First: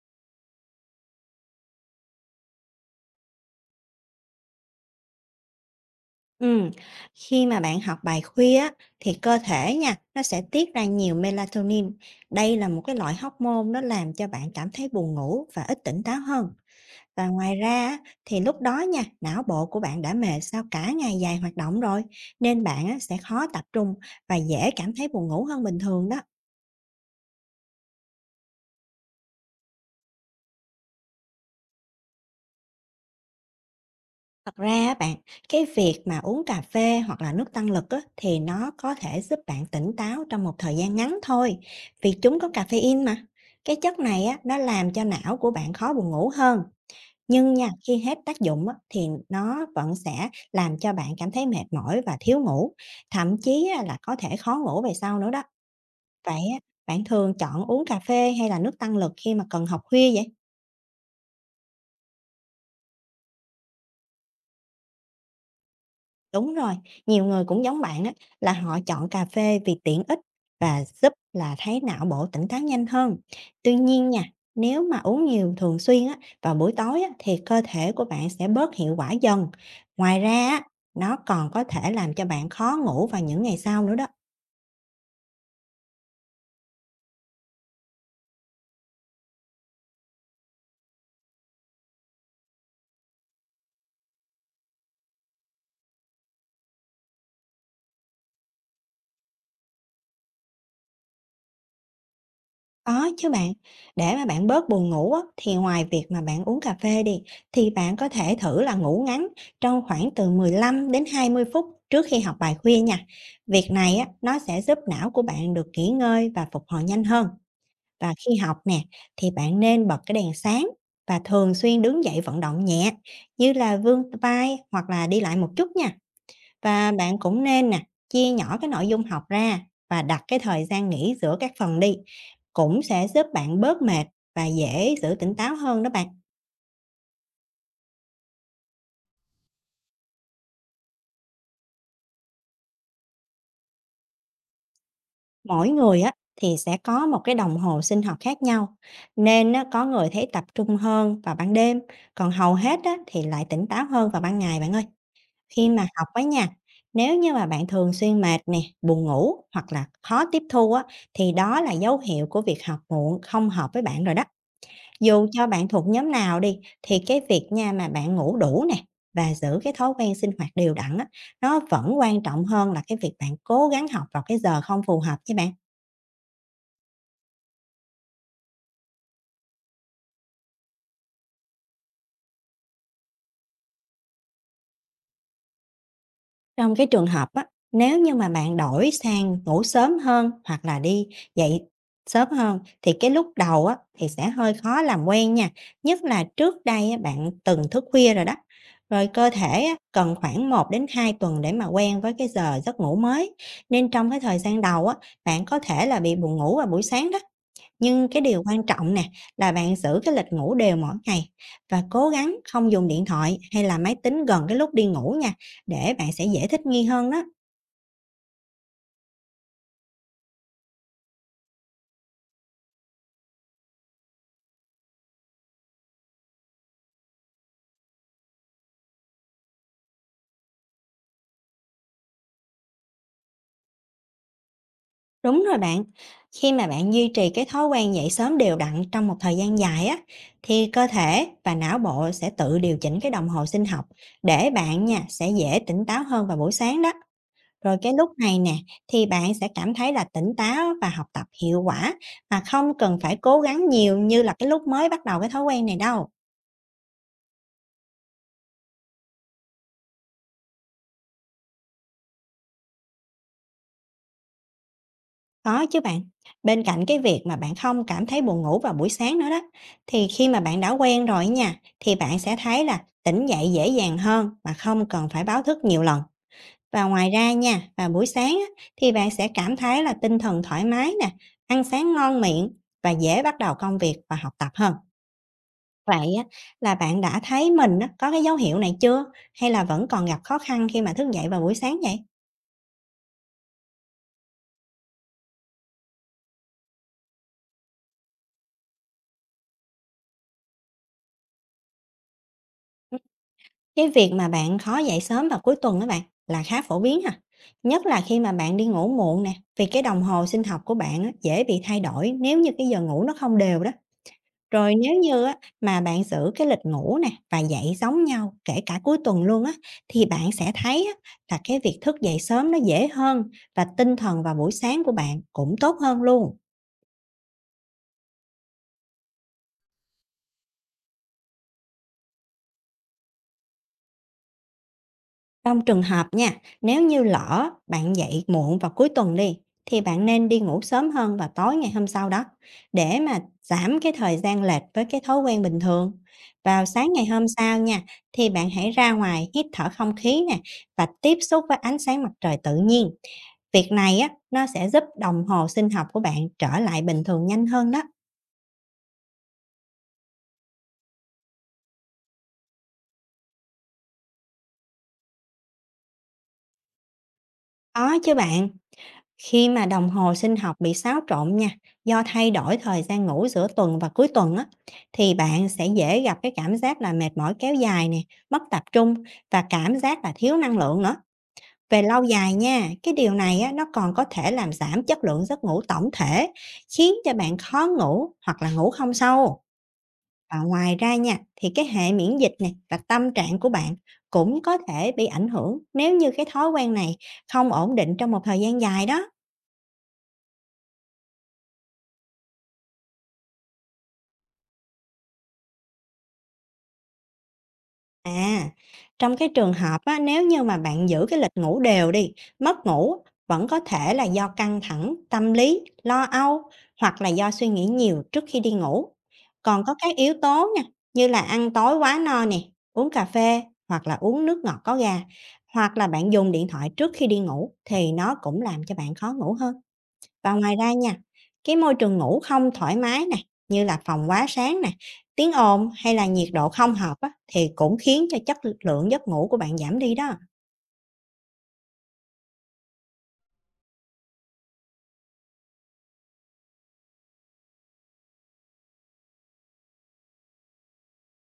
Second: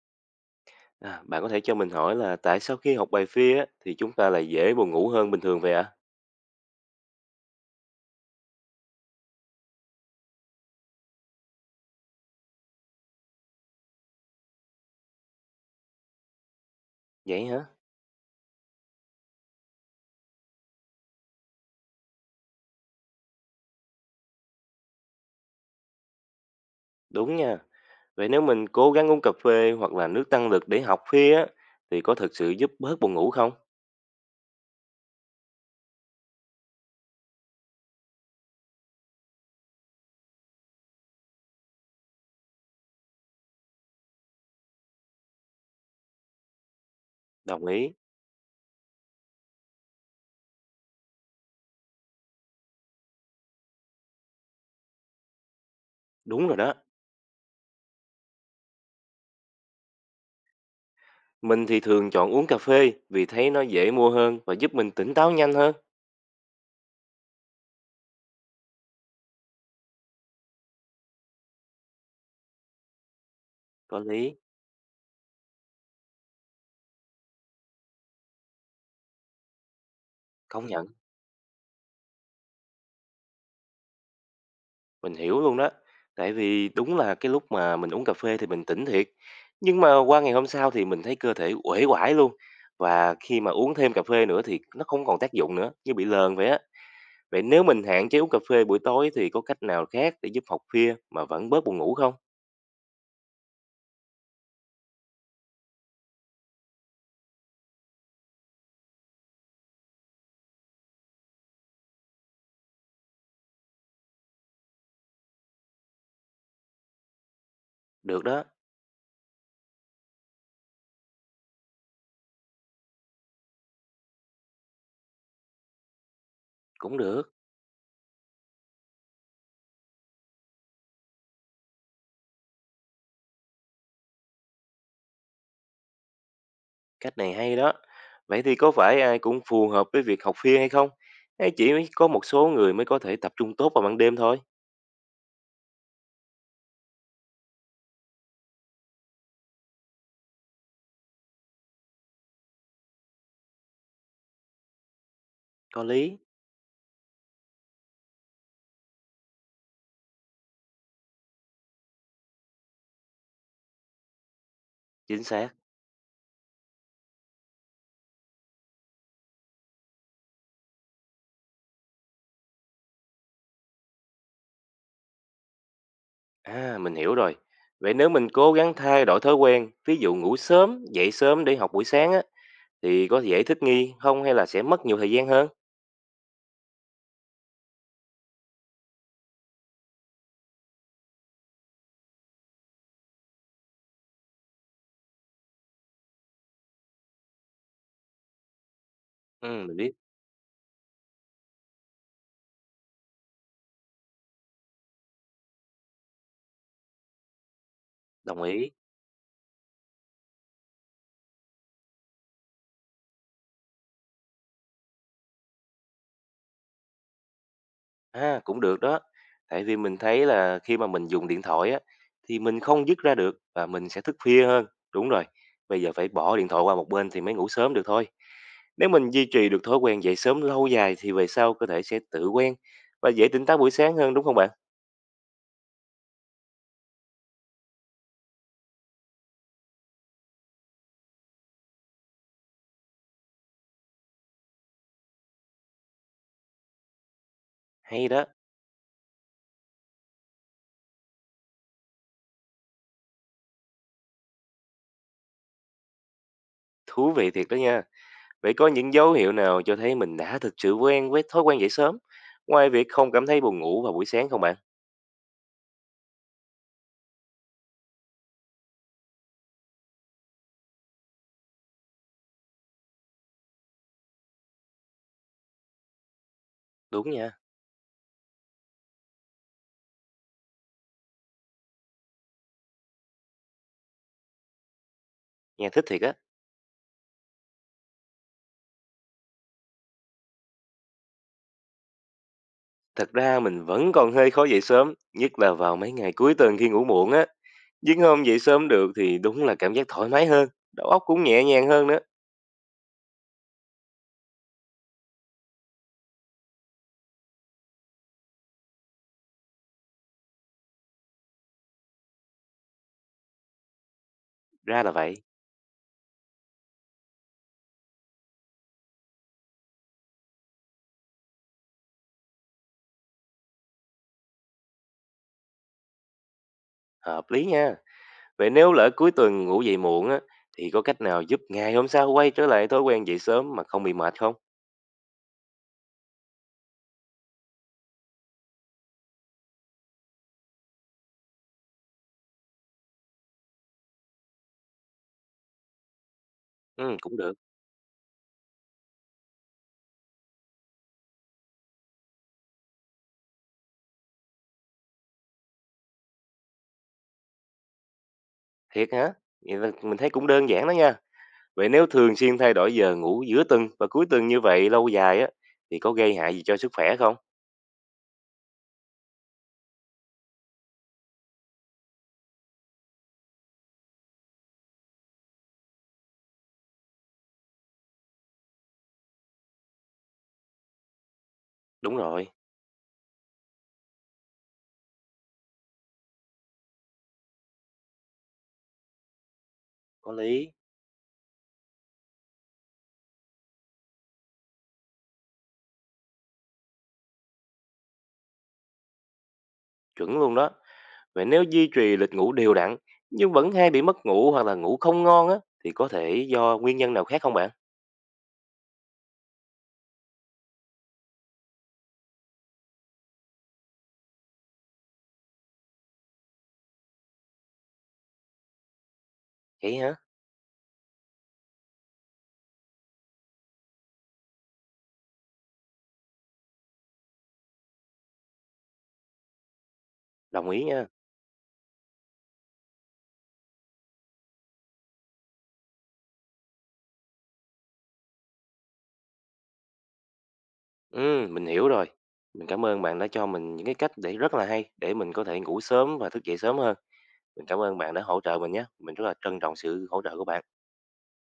À, bạn có thể cho mình hỏi là tại sao khi học bài phi á, thì chúng ta lại dễ buồn ngủ hơn bình thường vậy ạ? Ừm, khi mà bạn học bài khuya á, thì cơ thể nha, nó sẽ tiết ra nhiều melatonin. Đây là một cái loại hormone nó làm cho bạn cảm thấy buồn ngủ và ít tỉnh táo hơn. Và Vậy ngoài hả? ra á, thì lúc đó nha, não bộ của bạn đã mệt sau cả ngày dài hoạt động rồi, nên bạn á, sẽ khó tập trung và dễ cảm thấy buồn ngủ hơn bình thường đó. Đúng nha. Vậy nếu mình cố gắng uống cà phê hoặc là nước tăng lực để học phi á, thì có thực sự giúp bớt buồn ngủ không? Thật ra á bạn, cái việc mà uống cà phê hoặc là nước tăng lực á, thì nó có thể giúp bạn tỉnh táo trong một thời gian ngắn thôi, vì chúng có caffeine mà. Cái chất này á, nó làm cho não của bạn khó buồn ngủ hơn. Nhưng Đồng nha, ý. khi hết tác dụng á, thì nó vẫn sẽ làm cho bạn cảm thấy mệt mỏi và thiếu ngủ, thậm chí á, là có thể khó ngủ về sau nữa đó. Vậy Đúng rồi á, đó. bạn thường chọn uống cà phê hay là nước tăng lực khi mà cần học khuya vậy? Mình thì thường chọn uống cà phê vì thấy nó dễ mua hơn và giúp mình tỉnh táo nhanh hơn. Đúng rồi, nhiều người cũng giống bạn đó, là họ chọn cà phê vì tiện ích và giúp là thấy não bộ tỉnh táo nhanh hơn. Tuy Có nhiên nha, lý. nếu mà uống nhiều thường xuyên á, vào buổi tối á, thì cơ thể của bạn sẽ bớt hiệu quả dần. Ngoài ra á, Công nhận. nó còn có thể làm cho bạn khó ngủ vào những ngày sau nữa đó. Mình hiểu luôn đó. Tại vì đúng là cái lúc mà mình uống cà phê thì mình tỉnh thiệt. Nhưng mà qua ngày hôm sau thì mình thấy cơ thể uể oải luôn. Và khi mà uống thêm cà phê nữa thì nó không còn tác dụng nữa, như bị lờn vậy á. Vậy nếu mình hạn chế uống cà phê buổi tối thì có cách nào khác để giúp học phia mà vẫn bớt buồn ngủ không? Có chứ bạn, để mà bạn bớt buồn ngủ á, thì ngoài việc mà bạn uống cà phê đi, thì bạn có thể thử là ngủ ngắn trong khoảng từ 15 đến 20 phút trước khi học bài khuya nha. Việc này á, nó sẽ giúp não của bạn được nghỉ ngơi và phục hồi nhanh hơn. Và Được khi đó, học nè, thì bạn nên bật cái đèn sáng và thường xuyên đứng dậy vận động nhẹ, như là vươn vai hoặc là đi lại một chút nha. Và cũng bạn được. cũng nên nè, chia nhỏ cái nội dung học ra và đặt cái thời gian nghỉ giữa các phần đi. Cũng sẽ giúp bạn bớt mệt và dễ giữ tỉnh táo hơn đó bạn. Cách này hay đó. Vậy thì có phải ai cũng phù hợp với việc học phia hay không? Hay chỉ có một số người mới có thể tập trung tốt vào ban đêm thôi? Mỗi người á thì sẽ có một cái đồng hồ sinh học khác nhau. Nên á, có người thấy tập trung hơn vào ban đêm, còn hầu hết á, thì lại tỉnh táo hơn vào ban ngày bạn ơi. Khi Có mà học lý, á nha, nếu như mà bạn thường xuyên mệt nè, buồn ngủ hoặc là khó tiếp thu á, thì đó là dấu hiệu của việc học muộn không hợp với bạn rồi đó. chính Dù cho xác. bạn thuộc nhóm nào đi, thì cái việc nha mà bạn ngủ đủ nè và giữ cái thói quen sinh hoạt đều đặn á, nó vẫn quan trọng hơn là cái việc bạn cố gắng học vào cái giờ không phù hợp với bạn. À, mình hiểu rồi. Vậy nếu mình cố gắng thay đổi thói quen, ví dụ ngủ sớm, dậy sớm để học buổi sáng á, thì có dễ thích nghi không hay là sẽ mất nhiều thời gian hơn? Trong cái trường hợp á, nếu như mà bạn đổi sang ngủ sớm hơn hoặc là đi dậy sớm hơn thì cái lúc đầu á, thì sẽ hơi khó làm quen nha, nhất là trước đây á, bạn từng thức khuya rồi đó. Rồi cơ thể Ừ, á, mình biết, cần khoảng 1 đến 2 tuần để mà quen với cái giờ giấc ngủ mới, nên trong cái thời gian đầu á, bạn có thể là bị buồn ngủ vào buổi sáng đó. Nhưng cái đồng điều quan ý. trọng nè là bạn giữ cái lịch ngủ đều mỗi ngày và cố gắng không dùng điện thoại hay là máy tính gần cái lúc đi ngủ nha để bạn sẽ dễ thích nghi hơn đó. À, cũng được đó. Tại vì mình thấy là khi mà mình dùng điện thoại á, thì mình không dứt ra được và mình sẽ thức khuya hơn. Đúng rồi. Bây giờ phải bỏ điện thoại qua một bên thì mới ngủ sớm được thôi. Nếu mình duy trì được thói quen dậy sớm lâu dài thì về sau cơ thể sẽ tự quen và dễ tỉnh táo buổi sáng hơn đúng không bạn? Đúng rồi bạn, khi mà bạn duy trì cái thói quen dậy sớm đều đặn trong một thời gian dài á, thì cơ thể và não bộ sẽ tự điều chỉnh cái đồng hồ sinh học để bạn nha sẽ dễ tỉnh táo hơn vào buổi sáng đó. Rồi cái Hay lúc đó, này nè thì bạn sẽ cảm thấy là tỉnh táo và học tập hiệu quả mà không cần phải cố gắng nhiều như là cái lúc mới bắt đầu cái thói quen này đâu. thú vị thiệt đó nha. Vậy có những dấu hiệu nào cho thấy mình đã thực sự quen với thói quen dậy sớm, ngoài việc không cảm thấy buồn ngủ vào buổi sáng không bạn? Có chứ bạn. Bên cạnh cái việc mà bạn không cảm thấy buồn ngủ vào buổi sáng nữa đó, thì khi mà bạn đã quen rồi nha, thì bạn sẽ thấy là tỉnh dậy dễ dàng hơn mà không cần phải báo thức nhiều lần. Và Đúng ngoài ra nha, nha, vào buổi sáng á, thì bạn sẽ cảm thấy là tinh thần thoải mái nè, ăn sáng ngon miệng và dễ bắt đầu công việc và học tập hơn. nghe thích thiệt á. Vậy á, là bạn đã thấy mình á, có cái dấu hiệu này chưa? Hay là vẫn còn gặp khó khăn khi mà thức dậy vào buổi sáng vậy? Thật ra mình vẫn còn hơi khó dậy sớm, nhất là vào mấy ngày cuối tuần khi ngủ muộn á. Nhưng hôm dậy sớm được thì đúng là cảm giác thoải mái hơn, đầu óc cũng nhẹ nhàng hơn nữa. Cái việc mà bạn khó dậy sớm vào cuối tuần đó bạn là khá phổ biến ha. Nhất là khi mà bạn đi ngủ muộn nè, vì cái đồng hồ sinh học của bạn á, dễ bị thay đổi nếu như cái giờ ngủ nó không đều đó. Rồi Ra là nếu vậy, như á, mà bạn giữ cái lịch ngủ nè và dậy giống nhau kể cả cuối tuần luôn á thì bạn sẽ thấy á, là cái việc thức dậy sớm nó dễ hơn và tinh thần vào buổi sáng của bạn cũng tốt hơn luôn. hợp lý nha. Vậy nếu lỡ cuối tuần ngủ dậy muộn á, thì có cách nào giúp ngày hôm sau quay trở lại thói quen dậy sớm mà không bị mệt không? Trong trường hợp nha, nếu như lỡ bạn dậy muộn vào cuối tuần đi, thì bạn nên đi ngủ sớm hơn vào tối ngày hôm sau đó, để mà giảm cái thời gian lệch với cái thói quen bình thường. Vào sáng Ừ, ngày cũng hôm được. sau nha, thì bạn hãy ra ngoài hít thở không khí nè và tiếp xúc với ánh sáng mặt trời tự nhiên. Việc này á, nó sẽ giúp đồng hồ sinh học của bạn trở lại bình thường nhanh hơn đó. Thiệt hả? Vậy là mình thấy cũng đơn giản đó nha. Vậy nếu thường xuyên thay đổi giờ ngủ giữa tuần và cuối tuần như vậy lâu dài á thì có gây hại gì cho sức khỏe không? Có chứ bạn. Khi mà đồng hồ sinh học bị xáo trộn nha, do thay đổi thời gian ngủ giữa tuần và cuối tuần á, thì bạn sẽ dễ gặp cái cảm giác là mệt mỏi kéo dài nè, mất tập trung và cảm giác là thiếu năng lượng nữa. Về Đúng lâu rồi, dài nha, cái điều này á, nó còn có thể làm giảm chất lượng giấc ngủ tổng thể, khiến cho bạn khó ngủ hoặc là ngủ không sâu. có Và lý, ngoài ra nha, thì cái hệ miễn dịch này và tâm trạng của bạn cũng có thể bị ảnh hưởng nếu như cái thói quen này không ổn định trong một thời gian dài đó. chuẩn luôn đó. Vậy nếu duy trì lịch ngủ đều đặn nhưng vẫn hay bị mất ngủ hoặc là ngủ không ngon á thì có thể do nguyên nhân nào khác không bạn? À, trong cái trường hợp á, nếu như mà bạn giữ cái lịch ngủ đều đi, mất ngủ vẫn có thể là do căng thẳng, tâm lý, lo âu hoặc là do suy nghĩ nhiều trước khi đi ngủ. Còn có Vậy các hả? yếu tố nha, như là ăn tối quá no nè, uống cà phê hoặc là uống nước ngọt có ga, hoặc là bạn dùng điện thoại trước khi đi ngủ thì nó cũng làm cho bạn khó ngủ hơn. Và Đồng ngoài ý ra nha. nha, cái môi trường ngủ không thoải mái này như là phòng quá sáng này tiếng ồn hay là nhiệt độ không hợp á, thì cũng khiến cho chất lượng giấc ngủ của bạn giảm đi đó. Ừ, mình hiểu rồi. Mình cảm ơn bạn đã cho mình những cái cách để rất là hay để mình có thể ngủ sớm và thức dậy sớm hơn. Mình cảm ơn bạn đã hỗ trợ mình nhé. Mình rất là trân trọng sự hỗ trợ của bạn.